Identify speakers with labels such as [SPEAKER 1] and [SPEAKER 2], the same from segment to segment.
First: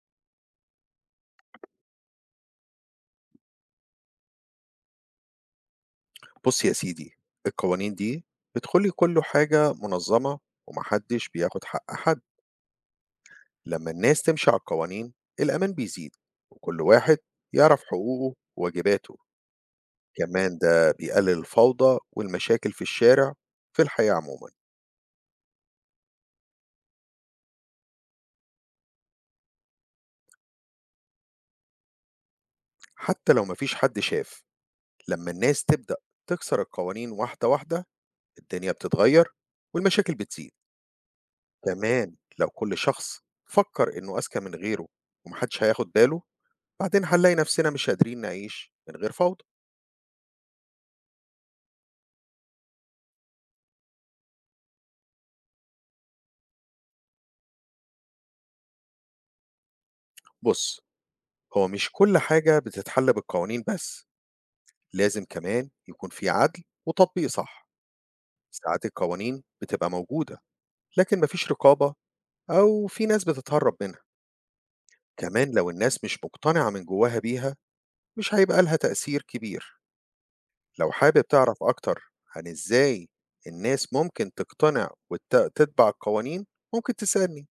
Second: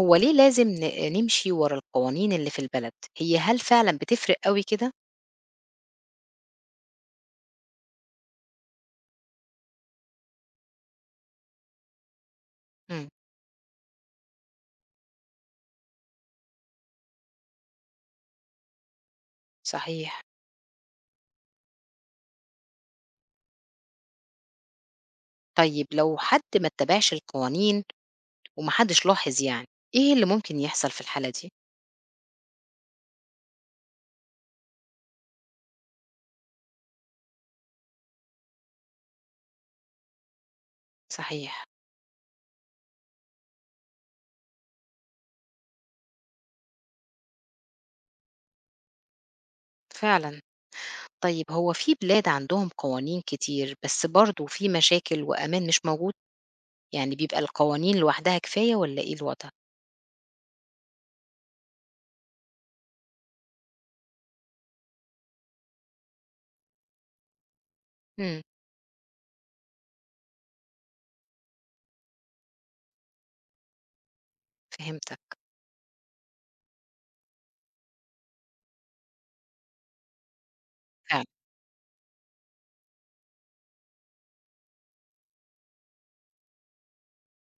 [SPEAKER 1] هو ليه لازم نمشي ورا القوانين اللي في البلد، هل فعلًا بتفرق أوي كده؟
[SPEAKER 2] بُص يا سيدي، القوانين دي بتخلّي كل حاجة منظمة وما حدش بياخد حق حد،
[SPEAKER 1] إمم،
[SPEAKER 2] لمّا الناس تمشي على القوانين الأمان بيزيد، وكل واحد يعرف حقوقه وواجباته،
[SPEAKER 1] صحيح.
[SPEAKER 2] كمان ده بيقلل الفوضى والمشاكل في الشارع في الحياة عمومًا،
[SPEAKER 1] طيب لو حد ما اتبعش القوانين وما حدش لاحظ يعني، إيه اللي ممكن يحصل في الحالة دي؟
[SPEAKER 2] حتى لو ما فيش حد شاف، لمّا الناس تبدأ تكسر القوانين واحدة واحدة الدنيا بتتغير والمشاكل بتزيد،
[SPEAKER 1] صحيح،
[SPEAKER 2] كمان لو كل شخص فكر إنه أذكى من غيره وما حدش هياخد باله بعدين هنلاقي نفسنا مش قادرين نعيش من غير فوضى.
[SPEAKER 1] فعلًا. طيب هو في بلاد عندهم قوانين كتير، بس برضه في مشاكل وأمان مش موجود؟ يعني بيبقى القوانين لوحدها كفاية والّا إيه الوضع؟
[SPEAKER 2] بُص، هو مش كل حاجة بتتحل بالقوانين بس، لازم كمان يكون في عدل وتطبيق صح.
[SPEAKER 1] إمم،
[SPEAKER 2] ساعات القوانين بتبقى موجودة، لكن ما فيش رقابة أو في ناس بتتهرب منها.
[SPEAKER 1] فهمتك،
[SPEAKER 2] كمان لو الناس مش مقتنعة من جواها بيها، مش هيبقى لها تأثير كبير. لو حابب
[SPEAKER 1] فعلًا.
[SPEAKER 2] تعرف أكتر عن إزاي الناس ممكن تقتنع وت تتبع القوانين، ممكن تسألني.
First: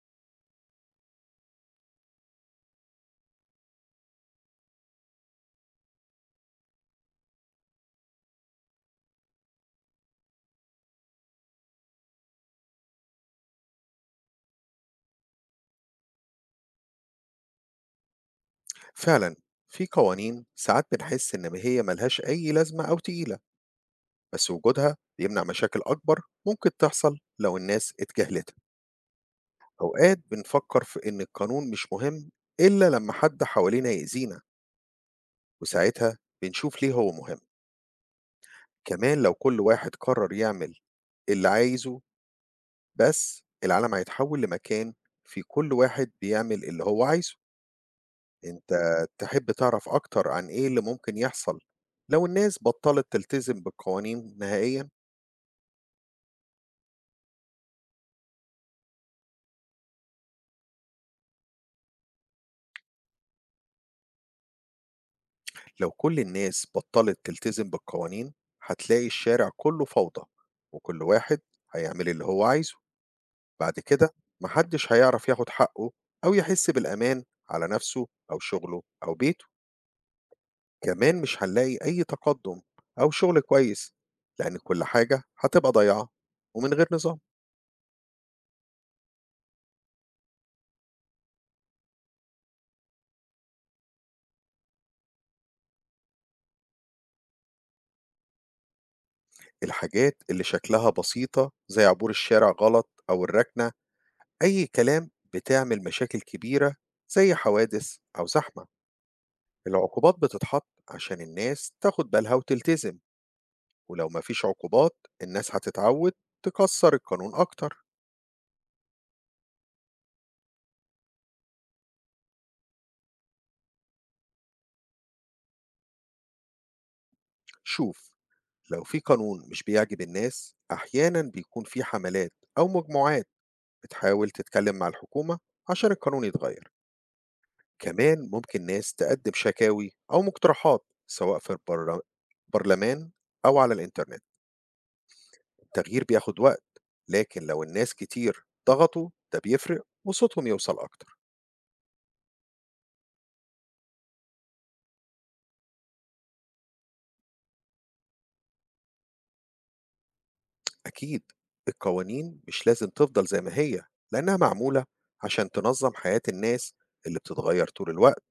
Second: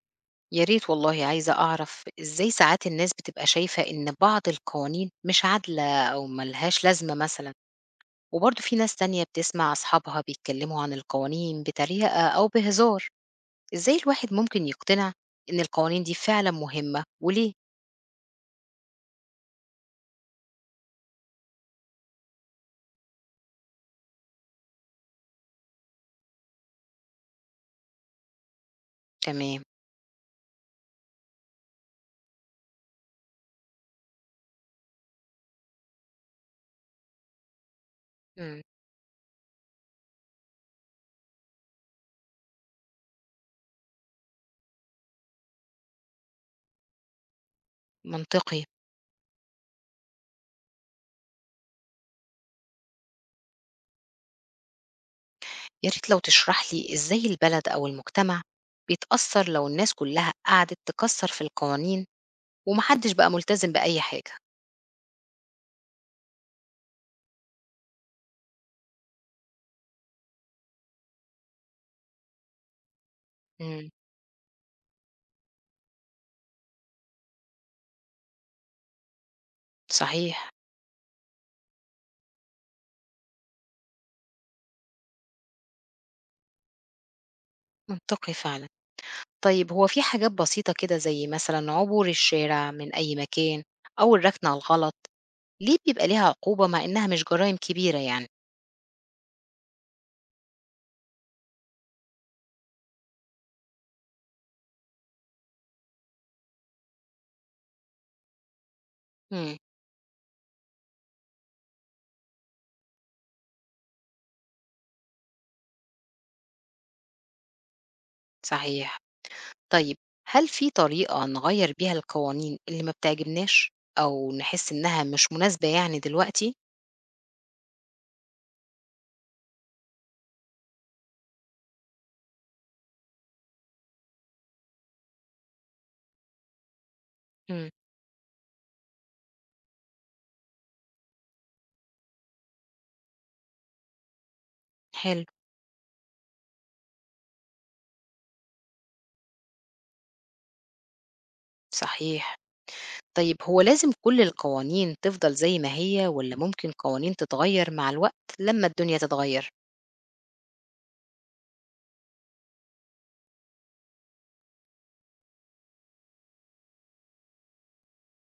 [SPEAKER 1] يا ريت والله عايزة أعرف إزاي ساعات الناس بتبقى شايفة إن بعض القوانين مش عادلة أو ملهاش لازمة مثلا، وبرضه في ناس تانية بتسمع أصحابها بيتكلموا عن القوانين بطريقة أو بهزار. إزاي الواحد ممكن يقتنع إن القوانين دي فعلا مهمة وليه؟
[SPEAKER 2] فعلا في قوانين ساعات بنحس إن هي ملهاش أي لازمة أو تقيلة، بس وجودها بيمنع مشاكل أكبر ممكن تحصل لو الناس اتجاهلتها.
[SPEAKER 1] تمام.
[SPEAKER 2] أوقات بنفكر في إن القانون مش مهم إلا لما حد حوالينا يأذينا، وساعتها بنشوف ليه هو مهم.
[SPEAKER 1] مم.
[SPEAKER 2] كمان لو كل واحد قرر يعمل اللي عايزه بس، العالم هيتحول لمكان في كل واحد بيعمل اللي هو عايزه.
[SPEAKER 1] منطقي.
[SPEAKER 2] أنت تحب تعرف أكتر عن إيه اللي ممكن يحصل لو الناس بطلت تلتزم بالقوانين نهائيًا؟
[SPEAKER 1] يا ريت لو تشرح لي إزاي البلد أو المجتمع بيتأثر لو الناس كلها قعدت تكسر في القوانين ومحدش بقى ملتزم بأي حاجة.
[SPEAKER 2] لو كل الناس بطلت تلتزم بالقوانين، هتلاقي الشارع كله فوضى، وكل واحد هيعمل اللي هو عايزه، بعد
[SPEAKER 1] مم.
[SPEAKER 2] كده محدش هيعرف ياخد حقه أو يحس بالأمان على نفسه أو شغله أو بيته،
[SPEAKER 1] صحيح.
[SPEAKER 2] كمان مش هنلاقي أي تقدم أو شغل كويس، لأن كل حاجة هتبقى ضايعة ومن غير نظام.
[SPEAKER 1] منطقي فعلا. طيب هو في حاجات بسيطة كده زي مثلًا عبور الشارع من أي مكان أو الركن على الغلط، ليه بيبقى ليها عقوبة مع إنها مش جرايم كبيرة يعني؟
[SPEAKER 2] الحاجات اللي شكلها بسيطة زي عبور الشارع غلط أو الركنة أي كلام بتعمل مشاكل كبيرة زي حوادث أو زحمة.
[SPEAKER 1] إمم،
[SPEAKER 2] العقوبات بتتحط عشان الناس تاخد بالها وتلتزم، ولو مفيش عقوبات الناس هتتعود تكسر القانون أكتر.
[SPEAKER 1] صحيح. طيب هل في طريقة نغيّر بيها القوانين اللي ما بتعجبناش أو نحس إنها مش مناسبة يعني دلوقتي؟
[SPEAKER 2] شوف، لو في قانون مش بيعجب الناس أحيانا بيكون في حملات أو مجموعات بتحاول تتكلم مع الحكومة عشان القانون يتغير،
[SPEAKER 1] إمم،
[SPEAKER 2] كمان ممكن ناس تقدم شكاوي أو مقترحات سواء في البرلمان أو على الإنترنت.
[SPEAKER 1] حلو،
[SPEAKER 2] التغيير بياخد وقت، لكن لو الناس كتير ضغطوا ده بيفرق وصوتهم يوصل أكتر.
[SPEAKER 1] صحيح. طيب هو لازم كل القوانين تفضل زي ما هي والّا ممكن قوانين تتغيّر مع الوقت لمّا الدنيا تتغيّر؟
[SPEAKER 2] أكيد القوانين مش لازم تفضل زي ما هي، لأنها معمولة عشان تنظم حياة الناس اللي بتتغير طول الوقت،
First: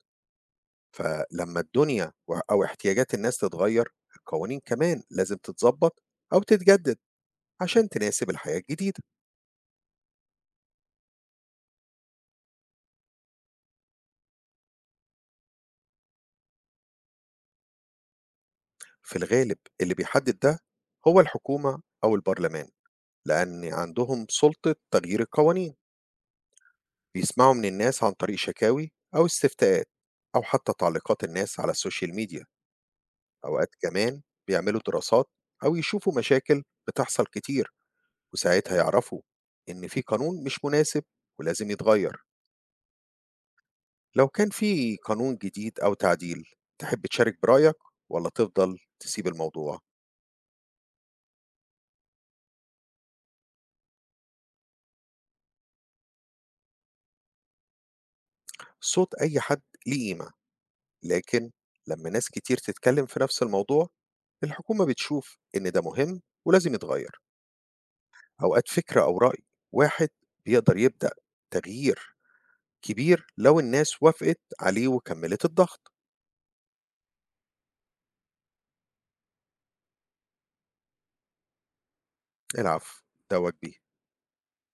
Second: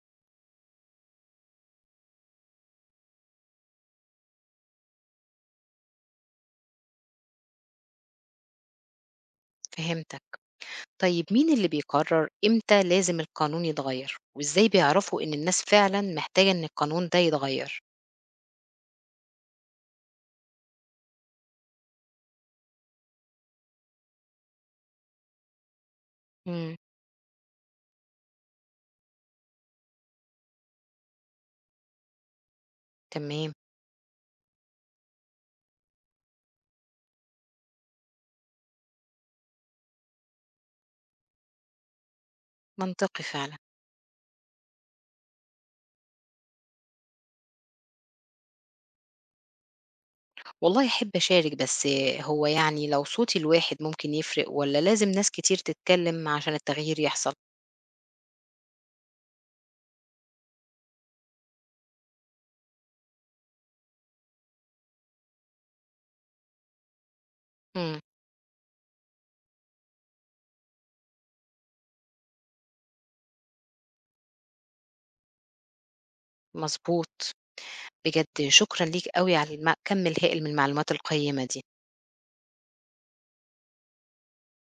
[SPEAKER 2] فلما الدنيا أو احتياجات الناس تتغير القوانين كمان لازم تتظبط أو تتجدد عشان تناسب الحياة الجديدة.
[SPEAKER 1] فهمتك. طيب مين اللي بيقرر إمتى لازم القانون يتغير؟ وإزاي بيعرفوا إن الناس فعلا محتاجة إن القانون ده يتغير؟
[SPEAKER 2] في الغالب اللي بيحدد ده هو الحكومة أو البرلمان، لأن عندهم سلطة تغيير القوانين.
[SPEAKER 1] امم.
[SPEAKER 2] بيسمعوا من الناس عن طريق شكاوي أو استفتاءات أو حتى تعليقات الناس على السوشيال ميديا.
[SPEAKER 1] تمام.
[SPEAKER 2] أوقات كمان بيعملوا دراسات أو يشوفوا مشاكل بتحصل كتير وساعتها يعرفوا إن في قانون مش مناسب ولازم يتغير.
[SPEAKER 1] منطقي فعلا.
[SPEAKER 2] لو كان في قانون جديد أو تعديل تحب تشارك برأيك ولا تفضل تسيب الموضوع؟
[SPEAKER 1] والله أحب أشارك، بس هو يعني لو صوتي الواحد ممكن يفرق ولا لازم ناس كتير تتكلم عشان التغيير يحصل؟
[SPEAKER 2] صوت أي حد ليه قيمة، لكن لما ناس كتير تتكلم في نفس الموضوع الحكومة بتشوف إن ده مهم ولازم يتغير.
[SPEAKER 1] امم.
[SPEAKER 2] أوقات فكرة أو رأي واحد بيقدر يبدأ تغيير كبير لو الناس وافقت عليه وكملت الضغط.
[SPEAKER 1] مظبوط. بجد شكرا ليك قوي على كم الهائل من المعلومات القيمة دي.
[SPEAKER 2] العفو، ده واجبي.